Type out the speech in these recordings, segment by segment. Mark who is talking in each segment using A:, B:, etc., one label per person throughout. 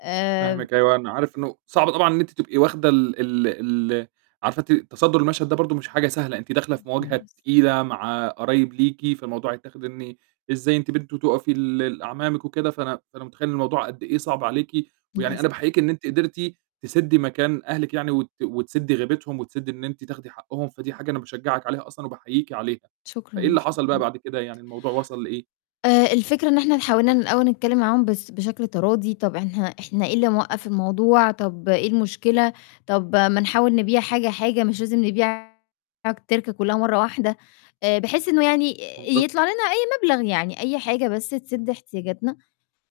A: آآ
B: فاهمِك أيوه، أنا عارف إنه صعب طبعًا إن أنتِ تبقي واخْدة ال ال ال عارفة إن أنتِ تَصدُّر المشهد ده برضه مش حاجة سهلة، أنتِ
A: لأ،
B: داخلة في مواجهة
A: خالص.
B: تقيلة مع قرايب ليكِ، فالموضوع هيتّاخِد إن إزاي أنتِ بنت تقَفي لل أعمامِك وكده فأنا فأنا مُتخيّل إن الموضوع قد إيه صَعب عليكِ، يعني
A: للأس
B: أنا باحييكِ إن أنتِ قدرتِ تسدّي مكان أهلِك يعني وت وتسدّي غيبتهم وتسدّي إن أنتِ تاخدي حقّهم. فدي حاجة أنا باشجعِك عليها أصلًا وباحييكِ عليها، فإيه
A: شكرًا،
B: اللي حصل بقى
A: شكرًا.
B: بعد كده يعني الموضوع وَصل لإيه؟
A: آآ، الفكرة إن إحنا حاولنا ن الأول نتكلّم معاهم بس بشكل تراضي. طَب إحنا- إحنا إيه اللي موقّف الموضوع، طَب إيه المشكلة، طَب ما نحاول نبيع حاجة، حاجة مش لازم نبيع التِركة كلّها مرّة واحدة، آآ، بحيث إنه يعني آآ يطلَع
B: منطقي.
A: لنا أي مبلغ يعني أي حاجة بس تسِد إحتياجاتنا،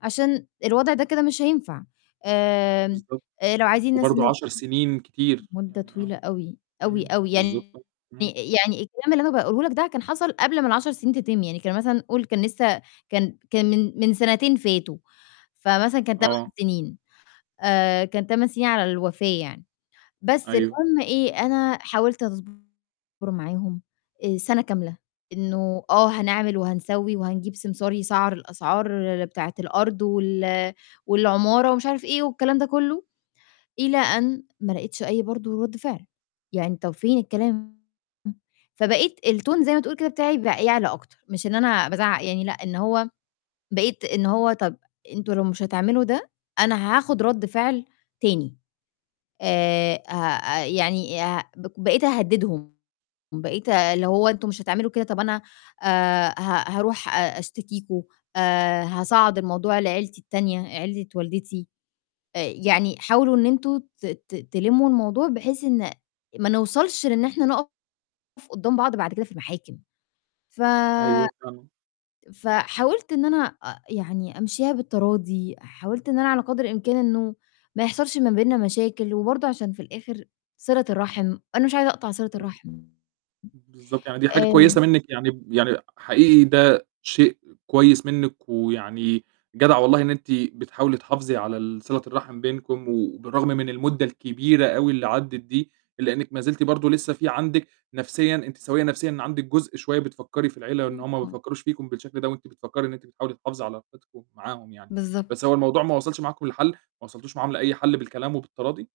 A: عشان الوضع ده كده مش هينفع. آمم،
B: بالضبط.
A: لو عايزين ناس
B: وبرضه
A: إن
B: 10 سِنين كتير.
A: مدّة
B: يعني آه.
A: طويلة أوي، أوي،
B: إمم.
A: أوي،
B: بالضبط،
A: يعني
B: آه. إمم.
A: يعني الكلام اللي أنا باقوله لك ده كان حصل قبل ما ال10 سِنين تِتِم يعني كان مثلًا قل كان لسه كان كان من من سَنتين فاتوا فمثلا كان 8
B: آه.
A: سِنين آآ كان 8 سِنين على الوفاة يعني. بس
B: أيوه.
A: المُهم إيه أنا حاولت أصبُر معاهم آآ سَنة كاملة إنه آه، هنعمل وهنسوّي وهنجيب سمسار يسعَّر الأسعار بتاعة الأرض وال والعمارة ومش عارف إيه والكلام ده كلّه، إلى أن ما لَقيتش أي برضه رَد فعل يعني طَب فين الكلام، فبقيت الtone زي ما تقول كده بتاعي بقى يعلى أكتر، مش إن أنا بازعّق يعني لأ، إن هو بقيت إن هو طَب أنتم لو مش هتعملوا ده أنا هاخُد رَد فعل تاني، آآ هأ يعني أه بق بقيت أهدّدهم، بقيت آآ اللي هو أنتم مش هتعملوا كده طَب أنا آآ ه هاروح أ أشتكيكم آآ هاصعّد الموضوع لعيلتي التانية، عيلة والدتي آآ يعني حاولوا إن أنتم ت ت تلمّوا الموضوع بحيث إن ما نوصَلش لإن إحنا نُقف قدّام بعض بعد كده في المحاكم ف
B: أيوه، فعلًا.
A: فحاولت إن أنا أ يعني أمشيها بالتراضي حاولت إن أنا على قدْر الإمكان إنه ما يحصلش ما بينّا مشاكل، وبرضه عشان في الآخر صِلة الرحم، أنا مش عايزة أقطع صِلة الرحم.
B: بالضبط، يعني دي حاجة
A: آمم
B: كويسة منِّك. يعني ب يعني حقيقي ده شيء كويس منِّك، ويعني جدعة والله إن أنتِ بتحاولي تحافظي على ال صِلة الرحم بينكم. وبالرغم من المدّة الكبيرة أو اللي عَدّت دي، إلّا إنِّك مازلتِ برضه لسه في عندِك نَفْسيًا أنتِ سويّة نَفْسيًا، إن عندِك جزء شوية بتفكّري في العيلة إن
A: إمم،
B: هُم ما
A: آه.
B: بيفكّروش فيكم بالشكل ده وأنتِ بتفكّري إن أنتِ بتحاولي تحافظي على علاقتكُم معاهم يعني.
A: بالضبط.
B: بس هو الموضوع ما وَصلش معاكم لحَل، ما وَصلتوش معاهم لأي حَل بالكلام وبالتراضي؟